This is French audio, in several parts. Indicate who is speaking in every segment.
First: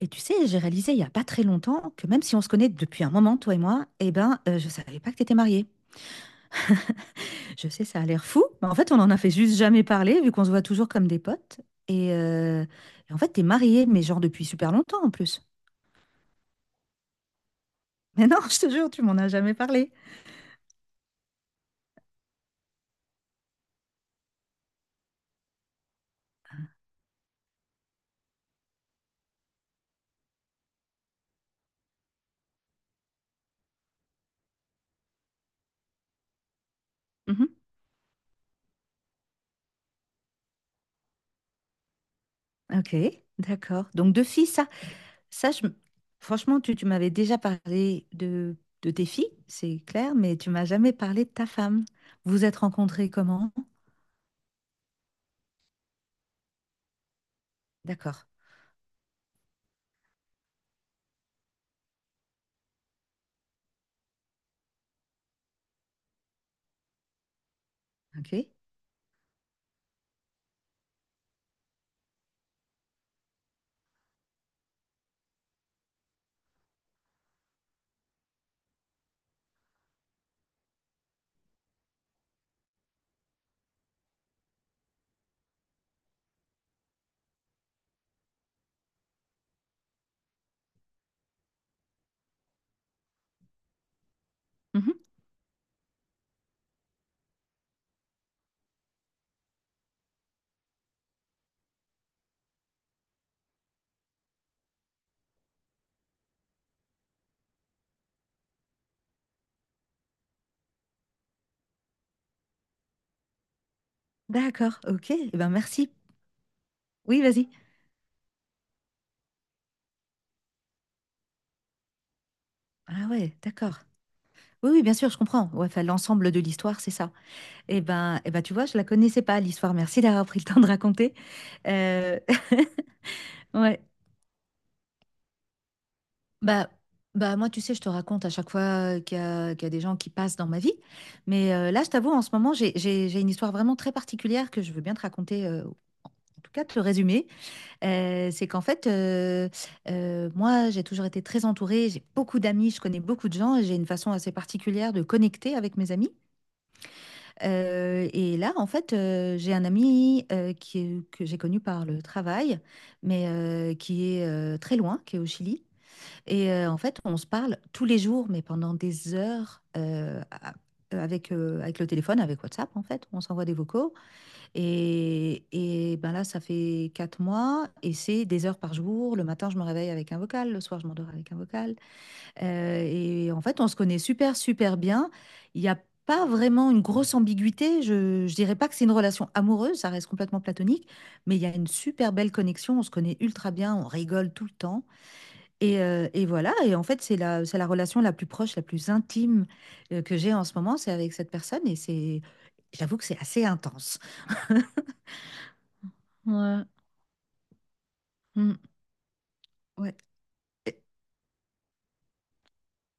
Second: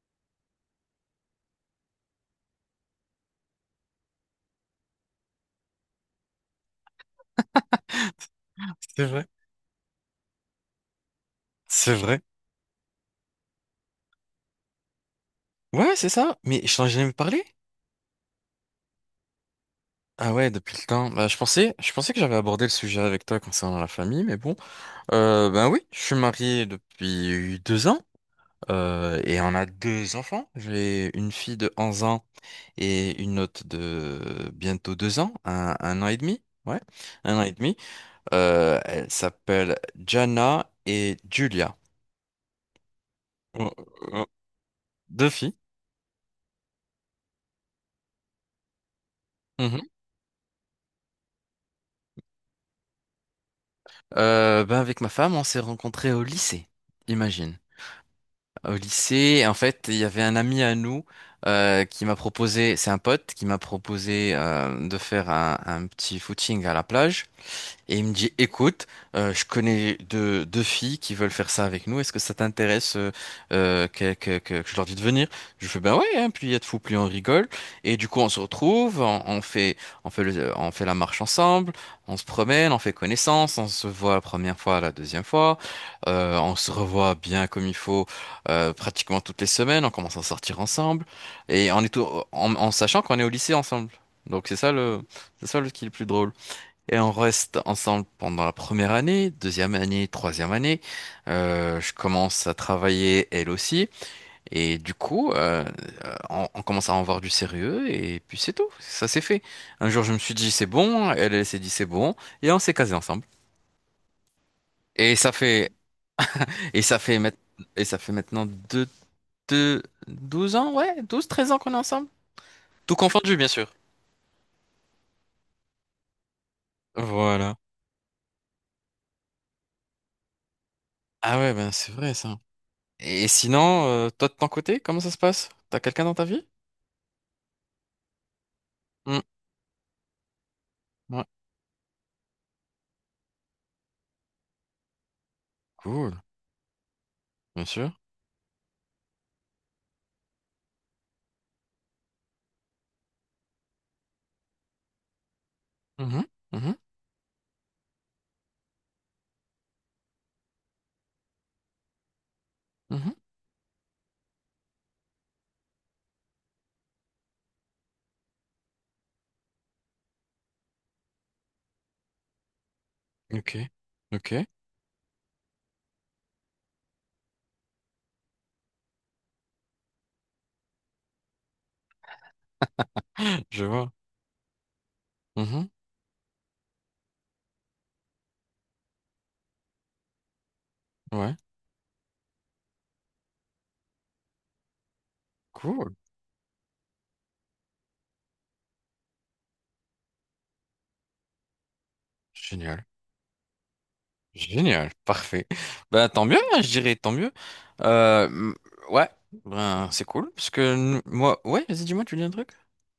Speaker 1: Et tu sais, j'ai réalisé il y a pas très longtemps que même si on se connaît depuis un moment, toi et moi, je savais pas que t'étais mariée. Je sais, ça a l'air fou, mais en fait, on
Speaker 2: C'est
Speaker 1: en a
Speaker 2: vrai.
Speaker 1: fait juste jamais parler, vu qu'on se voit toujours comme des potes.
Speaker 2: C'est
Speaker 1: Et,
Speaker 2: vrai.
Speaker 1: euh, et en fait, t'es mariée, mais genre depuis super longtemps en plus.
Speaker 2: Ouais, c'est ça. Mais je t'en ai jamais parlé?
Speaker 1: Mais non, je te jure, tu m'en as jamais parlé.
Speaker 2: Ah ouais, depuis le temps. Bah, je pensais que j'avais abordé le sujet avec toi concernant la famille, mais bon. Ben oui, je suis marié depuis 2 ans. Et on a deux enfants. J'ai une fille de 11 ans et une autre de bientôt 2 ans, un an et demi. Ouais, un an
Speaker 1: Mhm.
Speaker 2: et demi. Elles s'appellent Jana et Julia.
Speaker 1: Ok,
Speaker 2: Oh,
Speaker 1: d'accord. Donc deux
Speaker 2: oh.
Speaker 1: filles, ça,
Speaker 2: Deux
Speaker 1: ça,
Speaker 2: filles.
Speaker 1: franchement, tu m'avais déjà parlé de tes filles, c'est clair, mais tu m'as jamais parlé de ta femme. Vous vous êtes rencontrés comment?
Speaker 2: Ben avec ma femme, on s'est rencontrés au lycée, imagine.
Speaker 1: D'accord.
Speaker 2: Au lycée, en fait, il y avait un ami à nous qui m'a proposé, c'est un pote qui m'a proposé de faire un petit footing à la plage. Et il me dit,
Speaker 1: Ok.
Speaker 2: écoute, je connais deux filles qui veulent faire ça avec nous. Est-ce que ça t'intéresse que je leur dis de venir? Je fais, ben ouais, hein, plus il y a de fous, plus on rigole. Et du coup, on se retrouve, on fait, on fait la marche ensemble, on se promène, on fait connaissance, on se voit la première fois, la deuxième fois, on se revoit bien comme il faut pratiquement toutes les semaines, on commence à sortir ensemble et en sachant qu'on est au lycée ensemble. Donc c'est ça le qui est le plus drôle. Et on reste ensemble pendant la première année, deuxième année, troisième année. Je commence à travailler elle aussi. Et du coup, on commence à en voir du sérieux. Et puis c'est tout, ça s'est fait. Un jour, je me suis dit c'est bon. Elle, elle s'est dit c'est bon. Et on s'est casé ensemble.
Speaker 1: D'accord, OK.
Speaker 2: Et
Speaker 1: Eh
Speaker 2: ça
Speaker 1: ben,
Speaker 2: fait,
Speaker 1: merci.
Speaker 2: et ça fait,
Speaker 1: Oui,
Speaker 2: mait-
Speaker 1: vas-y.
Speaker 2: et ça fait maintenant deux, 12 ans, ouais, 12 13 ans qu'on est ensemble. Tout
Speaker 1: Ah ouais,
Speaker 2: confondu, bien sûr.
Speaker 1: d'accord. Oui, oui, bien sûr, je comprends. Ouais, enfin, l'ensemble de l'histoire, c'est ça.
Speaker 2: Voilà.
Speaker 1: Eh ben, tu vois, je la connaissais pas, l'histoire. Merci d'avoir pris le temps de raconter.
Speaker 2: Ah ouais, ben c'est vrai
Speaker 1: Euh,
Speaker 2: ça. Et
Speaker 1: Ouais.
Speaker 2: sinon, toi de ton côté, comment ça se passe? T'as quelqu'un dans ta vie?
Speaker 1: Bah, bah moi, tu sais, je te raconte à chaque fois qu'il y a des gens qui passent dans ma vie.
Speaker 2: Ouais,
Speaker 1: Mais là, je t'avoue, en ce moment, j'ai une histoire vraiment très particulière que je veux bien te raconter, en
Speaker 2: cool,
Speaker 1: tout cas, te le résumer.
Speaker 2: bien sûr.
Speaker 1: C'est qu'en fait, moi, j'ai toujours été très entourée, j'ai beaucoup d'amis, je connais beaucoup de gens et j'ai une façon assez particulière de connecter avec mes amis.
Speaker 2: Mhm, mhm,
Speaker 1: Et là, en fait, j'ai un ami, qui est que j'ai connu par le travail,
Speaker 2: mhm.
Speaker 1: mais qui est, très loin, qui est au Chili et en fait, on se parle tous les jours, mais pendant des heures, a avec, avec le téléphone, avec WhatsApp, en fait. On s'envoie
Speaker 2: Ok,
Speaker 1: des vocaux
Speaker 2: ok,
Speaker 1: et, et là, ça fait 4 mois et c'est des heures par jour. Le matin, je me réveille avec un vocal. Le soir, je m'endors avec un vocal. Et en fait,
Speaker 2: je
Speaker 1: on se
Speaker 2: vois.
Speaker 1: connaît super, super bien. Il
Speaker 2: Mhm,
Speaker 1: n'y a pas vraiment une grosse ambiguïté. Je dirais pas que c'est une relation amoureuse, ça reste complètement platonique,
Speaker 2: ouais,
Speaker 1: mais il y a une super belle connexion. On se connaît ultra bien, on rigole tout le temps. Et,
Speaker 2: cool,
Speaker 1: euh, et voilà. Et en fait, c'est la relation la plus proche, la plus intime que j'ai en ce moment. C'est avec cette personne et
Speaker 2: génial,
Speaker 1: j'avoue que c'est assez intense.
Speaker 2: génial, parfait. Ben tant mieux, hein,
Speaker 1: Ouais.
Speaker 2: je dirais, tant mieux. Euh, m-
Speaker 1: Mmh,
Speaker 2: ouais, ben
Speaker 1: ouais.
Speaker 2: c'est cool, parce que
Speaker 1: Et
Speaker 2: moi, ouais, vas-y, dis-moi, tu dis un truc?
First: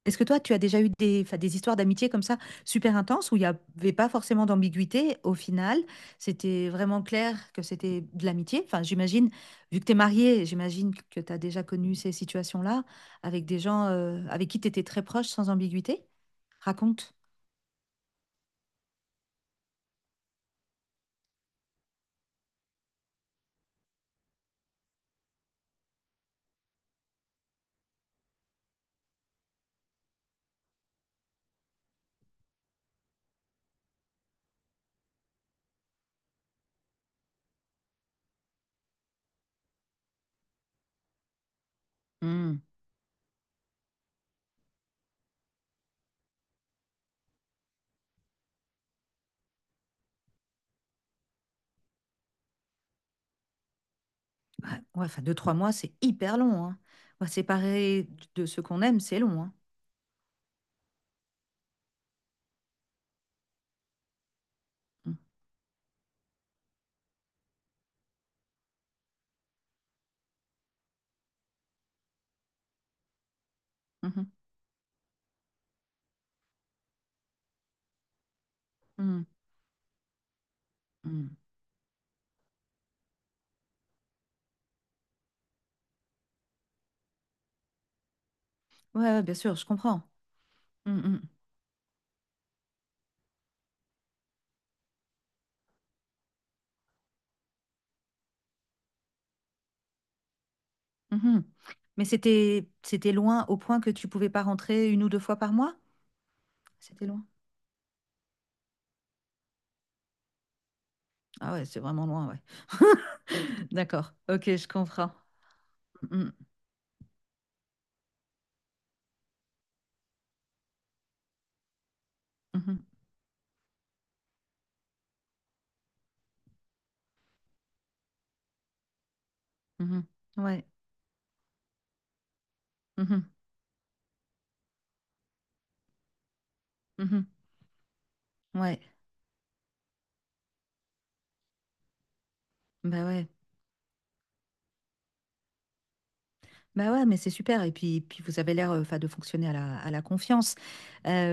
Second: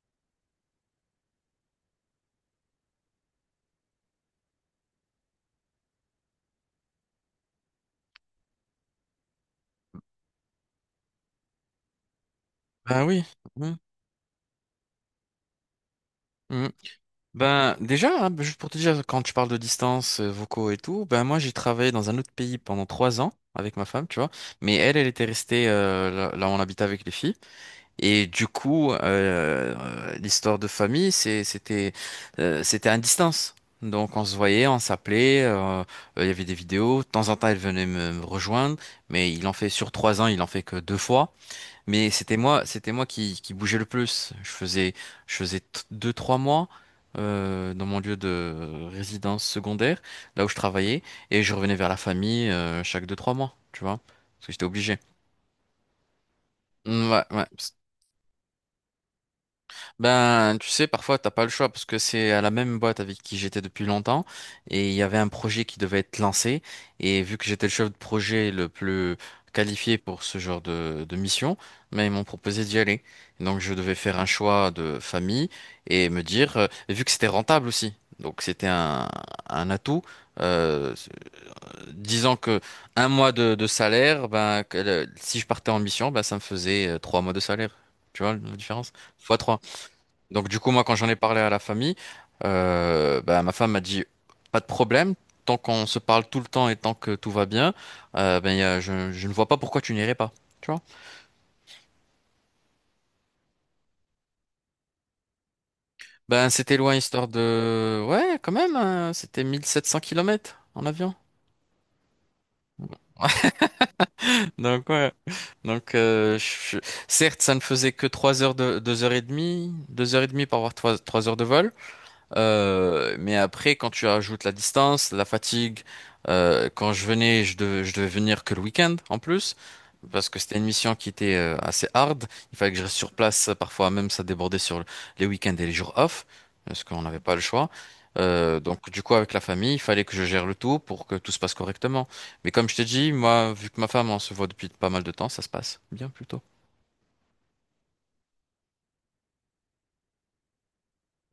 Speaker 1: est-ce que toi, tu as déjà eu des, enfin, des histoires d'amitié comme ça, super intenses, où il n'y avait pas forcément d'ambiguïté au final? C'était vraiment clair que c'était de l'amitié. Enfin, j'imagine, vu que tu es mariée, j'imagine que tu as déjà connu ces situations-là
Speaker 2: Ben oui.
Speaker 1: avec des
Speaker 2: Mhm,
Speaker 1: gens avec qui tu étais très proche sans ambiguïté.
Speaker 2: mhm.
Speaker 1: Raconte.
Speaker 2: Ben déjà, hein, ben, juste pour te dire, quand tu parles de distance, vocaux et tout, ben moi j'ai travaillé dans un autre pays pendant 3 ans avec ma femme, tu vois. Mais elle, elle était restée là où on habitait avec les filles. Et du coup, l'histoire de famille, c'était à distance. Donc on se voyait, on s'appelait, il y avait des vidéos. De temps en temps, elle venait me rejoindre, mais il en fait sur 3 ans, il en fait que deux fois. Mais c'était
Speaker 1: Mmh.
Speaker 2: moi, c'était moi qui bougeais le plus. Deux trois mois dans mon lieu de résidence secondaire, là où je travaillais, et je revenais vers la famille chaque deux trois mois, tu vois, parce que j'étais
Speaker 1: Ouais,
Speaker 2: obligé.
Speaker 1: ouais, enfin, deux, trois mois, c'est hyper long, hein.
Speaker 2: Ouais,
Speaker 1: Ouais,
Speaker 2: ouais.
Speaker 1: séparer de ce qu'on aime, c'est long, hein.
Speaker 2: Ben, tu sais, parfois, t'as pas le choix parce que c'est à la même boîte avec qui j'étais depuis longtemps et il y avait
Speaker 1: Mmh,
Speaker 2: un projet qui devait être lancé et vu que j'étais le chef de projet le plus qualifié pour ce genre de mission, mais ils m'ont proposé d'y aller. Donc, je devais faire
Speaker 1: mmh,
Speaker 2: un choix de famille et me dire, et vu que c'était rentable aussi, donc c'était un,
Speaker 1: mmh,
Speaker 2: un atout, euh,
Speaker 1: mmh.
Speaker 2: disons que un mois de salaire, ben, si je partais en mission, ben, ça me faisait 3 mois de salaire. Tu vois la différence?
Speaker 1: Ouais, ouais, bien
Speaker 2: X
Speaker 1: sûr, je comprends.
Speaker 2: donc du coup, moi,
Speaker 1: Mmh,
Speaker 2: quand j'en ai
Speaker 1: mmh.
Speaker 2: parlé à la famille, bah, ma femme m'a dit, pas de problème, tant qu'on se parle tout le temps et tant que tout va bien, ben, je ne vois pas pourquoi tu n'irais pas. Tu vois?
Speaker 1: Mhm. Mais c'était loin au point que tu pouvais pas rentrer une ou deux fois par mois?
Speaker 2: Ben, c'était loin,
Speaker 1: C'était loin.
Speaker 2: ouais, quand même, hein, c'était 1700 kilomètres en avion.
Speaker 1: Ah ouais, c'est vraiment loin, ouais. D'accord. Ok, je
Speaker 2: Donc ouais.
Speaker 1: comprends.
Speaker 2: Donc
Speaker 1: Mhm.
Speaker 2: certes, ça ne faisait que 3 heures de 2 heures et demie, 2 heures et demie par avoir trois heures de vol.
Speaker 1: Mhm.
Speaker 2: Mais après, quand tu ajoutes la distance, la fatigue, quand je venais, je devais venir que le week-end en plus,
Speaker 1: Mhm.
Speaker 2: parce que c'était une
Speaker 1: Ouais.
Speaker 2: mission qui était assez hard. Il fallait que je reste sur
Speaker 1: Mhm.
Speaker 2: place. Parfois même, ça débordait sur les week-ends et les jours off, parce qu'on n'avait
Speaker 1: Mhm.
Speaker 2: pas le choix.
Speaker 1: Ouais.
Speaker 2: Donc du coup, avec la famille, il fallait que je gère le tout pour que tout se passe correctement. Mais comme je t'ai
Speaker 1: Bah
Speaker 2: dit,
Speaker 1: ouais.
Speaker 2: moi, vu que ma femme, on se voit depuis pas mal de temps, ça se passe bien plutôt.
Speaker 1: Bah ouais, mais c'est super. Et puis, puis vous avez l'air enfin, de fonctionner à la confiance.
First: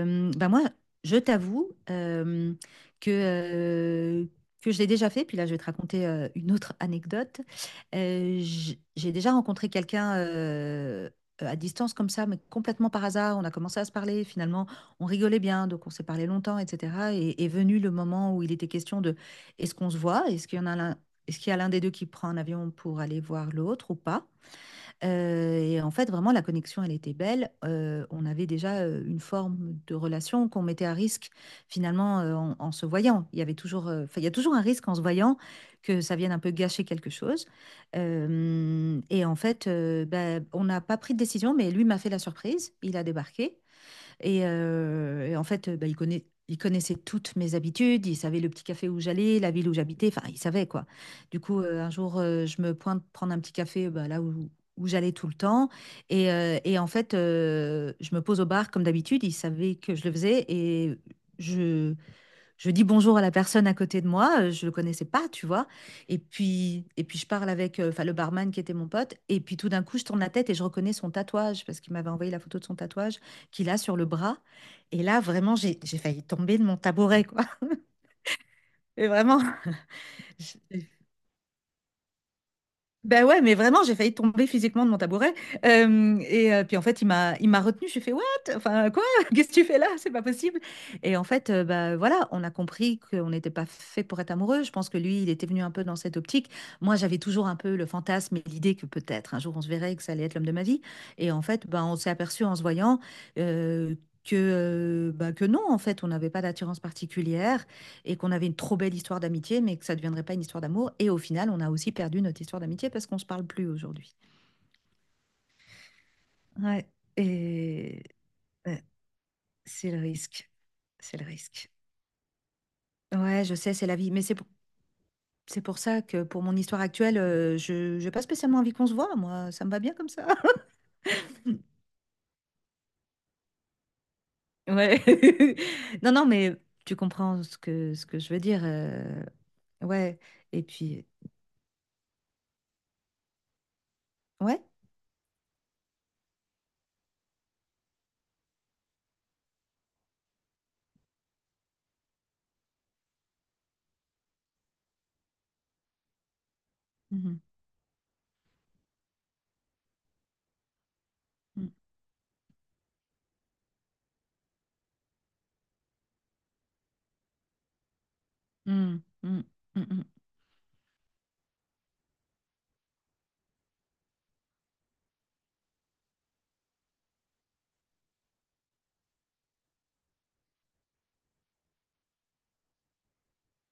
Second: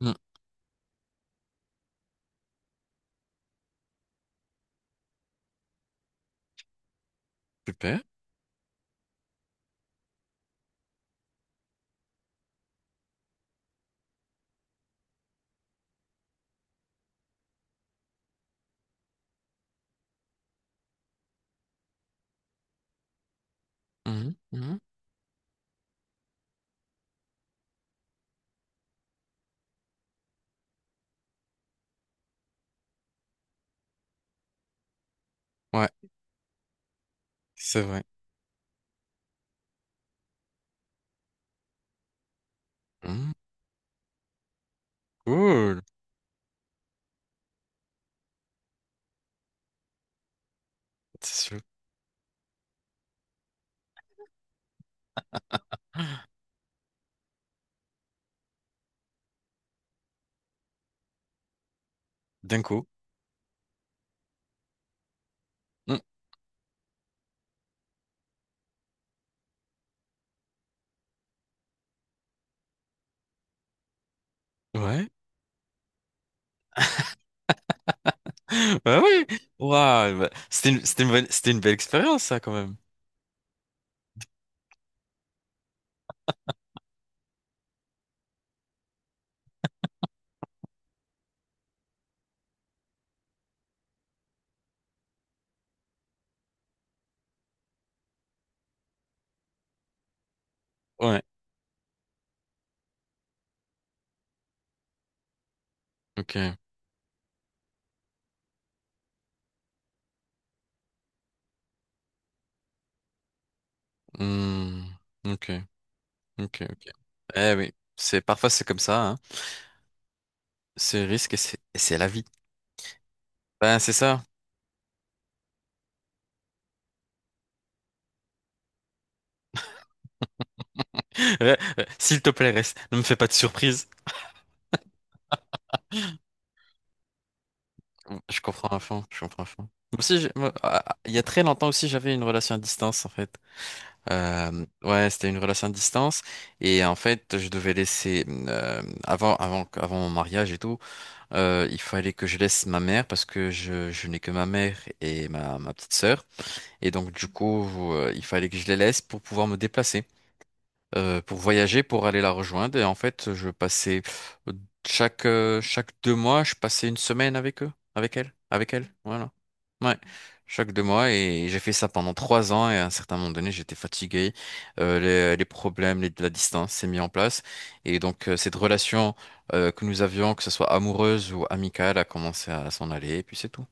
Speaker 2: Mm.
Speaker 1: Bah moi, je t'avoue que, euh, que je l'ai déjà fait. Puis là, je vais te raconter une autre anecdote.
Speaker 2: Super.
Speaker 1: J'ai déjà rencontré quelqu'un à distance comme ça, mais complètement par hasard. On a commencé à se parler. Finalement, on rigolait bien, donc on s'est parlé longtemps, etc. Et est venu le moment où il était question de est-ce qu'on se voit? Est-ce qu'il y a l'un des deux qui prend un avion pour aller voir l'autre ou pas?
Speaker 2: Mhm, mhm.
Speaker 1: Et en fait, vraiment, la connexion, elle était belle. On avait déjà une forme de relation qu'on mettait à risque, finalement, en se voyant. Il y a toujours un risque en se voyant
Speaker 2: Ouais,
Speaker 1: que ça vienne un peu gâcher quelque chose.
Speaker 2: c'est vrai.
Speaker 1: Et en fait, ben, on n'a pas pris de décision, mais lui m'a fait la surprise. Il a
Speaker 2: Mm.
Speaker 1: débarqué. Et en fait,
Speaker 2: Cool.
Speaker 1: bah, il connaissait toutes mes habitudes, il savait le petit café où j'allais, la ville où j'habitais, enfin, il savait quoi.
Speaker 2: C'est
Speaker 1: Du
Speaker 2: sûr.
Speaker 1: coup, un jour, je me pointe prendre un petit café bah, là où j'allais tout le temps. Et en fait, je me pose au bar comme d'habitude, il savait que je le faisais et je,
Speaker 2: D'un
Speaker 1: je dis
Speaker 2: coup.
Speaker 1: bonjour à la personne à côté de moi, je le connaissais pas, tu vois.
Speaker 2: Mm.
Speaker 1: Et puis je parle avec enfin, le barman qui était mon pote. Et puis tout d'un coup, je tourne la tête et je reconnais son tatouage parce qu'il m'avait envoyé la photo de son tatouage qu'il a sur le bras. Et
Speaker 2: Ouais.
Speaker 1: là, vraiment, j'ai failli tomber de mon tabouret, quoi.
Speaker 2: Bah
Speaker 1: Et
Speaker 2: oui.
Speaker 1: vraiment,
Speaker 2: Waouh. Bah, C'était une,
Speaker 1: j'ai
Speaker 2: c'était une bonne- c'était une belle expérience, ça, quand même.
Speaker 1: Ben ouais, mais vraiment, j'ai failli tomber physiquement de mon tabouret, hem et puis en fait, il m'a retenue. J'ai fait: «What? Enfin, quoi? Qu'est-ce que tu fais là? C'est pas possible!» Et en fait, bah, voilà, on a compris qu'on n'était pas fait pour être amoureux. Je pense que lui, il était venu un peu dans cette optique. Moi, j'avais toujours un peu le fantasme et l'idée que peut-être un jour on se verrait et que ça allait être l'homme de ma vie.
Speaker 2: Ouais.
Speaker 1: Et en fait, bah, on s'est aperçu en se voyant, heu, que, bah, que non, en fait, on n'avait pas
Speaker 2: Ok.
Speaker 1: d'attirance particulière, et qu'on avait une trop belle histoire d'amitié, mais que ça ne deviendrait pas une histoire d'amour. Et au final, on a aussi perdu notre histoire d'amitié parce qu'on ne se parle plus aujourd'hui.
Speaker 2: Hmm. Ok. Ok. Ok.
Speaker 1: Ouais,
Speaker 2: Eh oui.
Speaker 1: et
Speaker 2: Parfois, c'est comme
Speaker 1: ouais,
Speaker 2: ça, hein.
Speaker 1: c'est le risque.
Speaker 2: C'est
Speaker 1: C'est le
Speaker 2: risque et c'est
Speaker 1: risque.
Speaker 2: et c'est la vie.
Speaker 1: Ouais, je sais,
Speaker 2: Ben,
Speaker 1: c'est
Speaker 2: c'est
Speaker 1: la vie.
Speaker 2: ça.
Speaker 1: Mais c'est pour ça que pour mon histoire actuelle, je n'ai pas spécialement envie qu'on se voit. Moi, ça me va bien comme ça.
Speaker 2: S'il te plaît, reste. Ne me fais pas de surprise.
Speaker 1: Ouais. Non, non, mais tu comprends ce que je
Speaker 2: Je
Speaker 1: veux dire.
Speaker 2: comprends à fond. Je comprends à fond. Moi
Speaker 1: Ouais.
Speaker 2: aussi, moi,
Speaker 1: Et
Speaker 2: ah, ah,
Speaker 1: puis,
Speaker 2: il y a très longtemps aussi, j'avais une relation à distance, en fait.
Speaker 1: ouais.
Speaker 2: Ouais, c'était une relation à distance. Et en fait, je devais laisser, avant mon mariage et tout. Il fallait que je laisse ma mère parce que je n'ai que ma mère et ma petite sœur. Et donc, du
Speaker 1: Mhm.
Speaker 2: coup, il fallait que je les laisse pour pouvoir me déplacer pour voyager, pour aller la rejoindre. Et en fait, je passais euh, chaque deux mois, je passais une semaine avec eux, avec elle, avec elle.
Speaker 1: Mm,
Speaker 2: Voilà.
Speaker 1: mm, mm,
Speaker 2: Ouais.
Speaker 1: mm,
Speaker 2: Chaque deux mois et j'ai fait ça pendant 3 ans et à un certain moment donné j'étais fatigué. Les, problèmes, la distance s'est mis en place et donc cette relation que nous avions, que ce soit amoureuse ou amicale, a commencé à s'en aller et puis c'est tout.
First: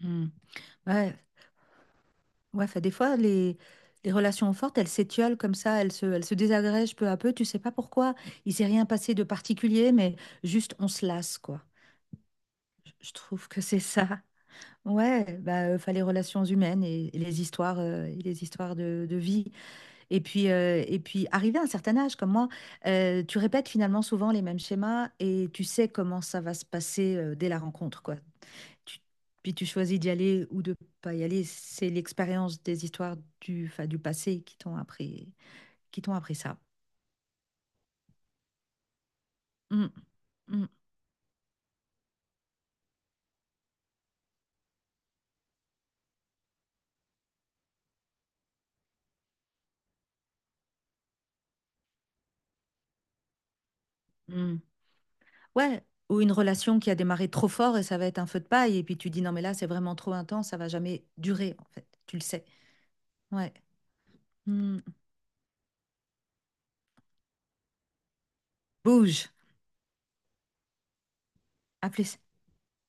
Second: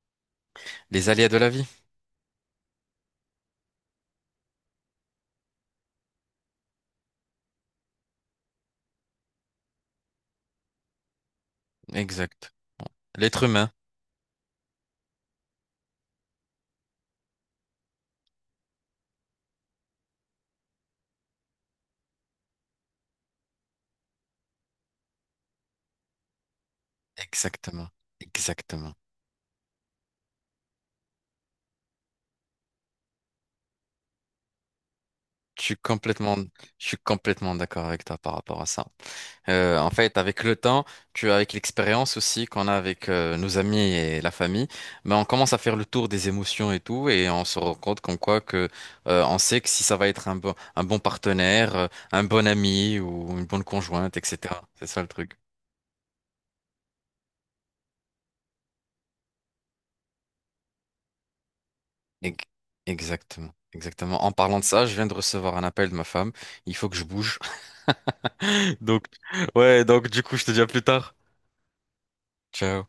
Speaker 1: mm, mm.
Speaker 2: Les
Speaker 1: Ouais,
Speaker 2: aléas de la vie,
Speaker 1: ouais, fait, des fois, les relations fortes, elles s'étiolent comme ça, elles se désagrègent peu à peu. Tu sais pas pourquoi. Il s'est rien passé de particulier, mais juste on se lasse, quoi.
Speaker 2: exact.
Speaker 1: Je
Speaker 2: L'être
Speaker 1: trouve que
Speaker 2: humain,
Speaker 1: c'est ça. Ouais, bah, enfin, les relations humaines et les histoires, et les histoires de vie. Et puis, et puis, arrivé à un certain âge, comme moi, tu répètes finalement souvent les mêmes schémas et tu sais comment ça va se passer, dès la
Speaker 2: exactement,
Speaker 1: rencontre, quoi.
Speaker 2: exactement.
Speaker 1: tu- Puis tu choisis d'y aller ou de pas y aller. C'est l'expérience des histoires enfin, du passé
Speaker 2: Je suis
Speaker 1: qui t'ont appris
Speaker 2: complètement,
Speaker 1: ça.
Speaker 2: je suis complètement d'accord avec toi par rapport à ça.
Speaker 1: Mm,
Speaker 2: En fait, avec le
Speaker 1: mm,
Speaker 2: temps, tu avec l'expérience aussi qu'on a avec nos amis et la famille, mais on commence à faire le tour des émotions et tout, et on se rend compte comme quoi que on sait que si ça va être un bon, partenaire, un bon ami ou une bonne conjointe,
Speaker 1: mm.
Speaker 2: etc. C'est ça le truc.
Speaker 1: Ouais, ou une relation qui a démarré trop fort et ça va être un feu de paille. Et puis tu dis non, mais là, c'est vraiment trop intense, ça va jamais durer, en fait. Tu le
Speaker 2: Ec-
Speaker 1: sais. Ouais.
Speaker 2: Exactement, exactement. En parlant de
Speaker 1: Mm.
Speaker 2: ça, je viens de recevoir un appel de ma femme. Il faut que je bouge. Donc,
Speaker 1: Bouge.
Speaker 2: ouais, donc du coup, je te dis à plus tard.
Speaker 1: À plus.
Speaker 2: Ciao.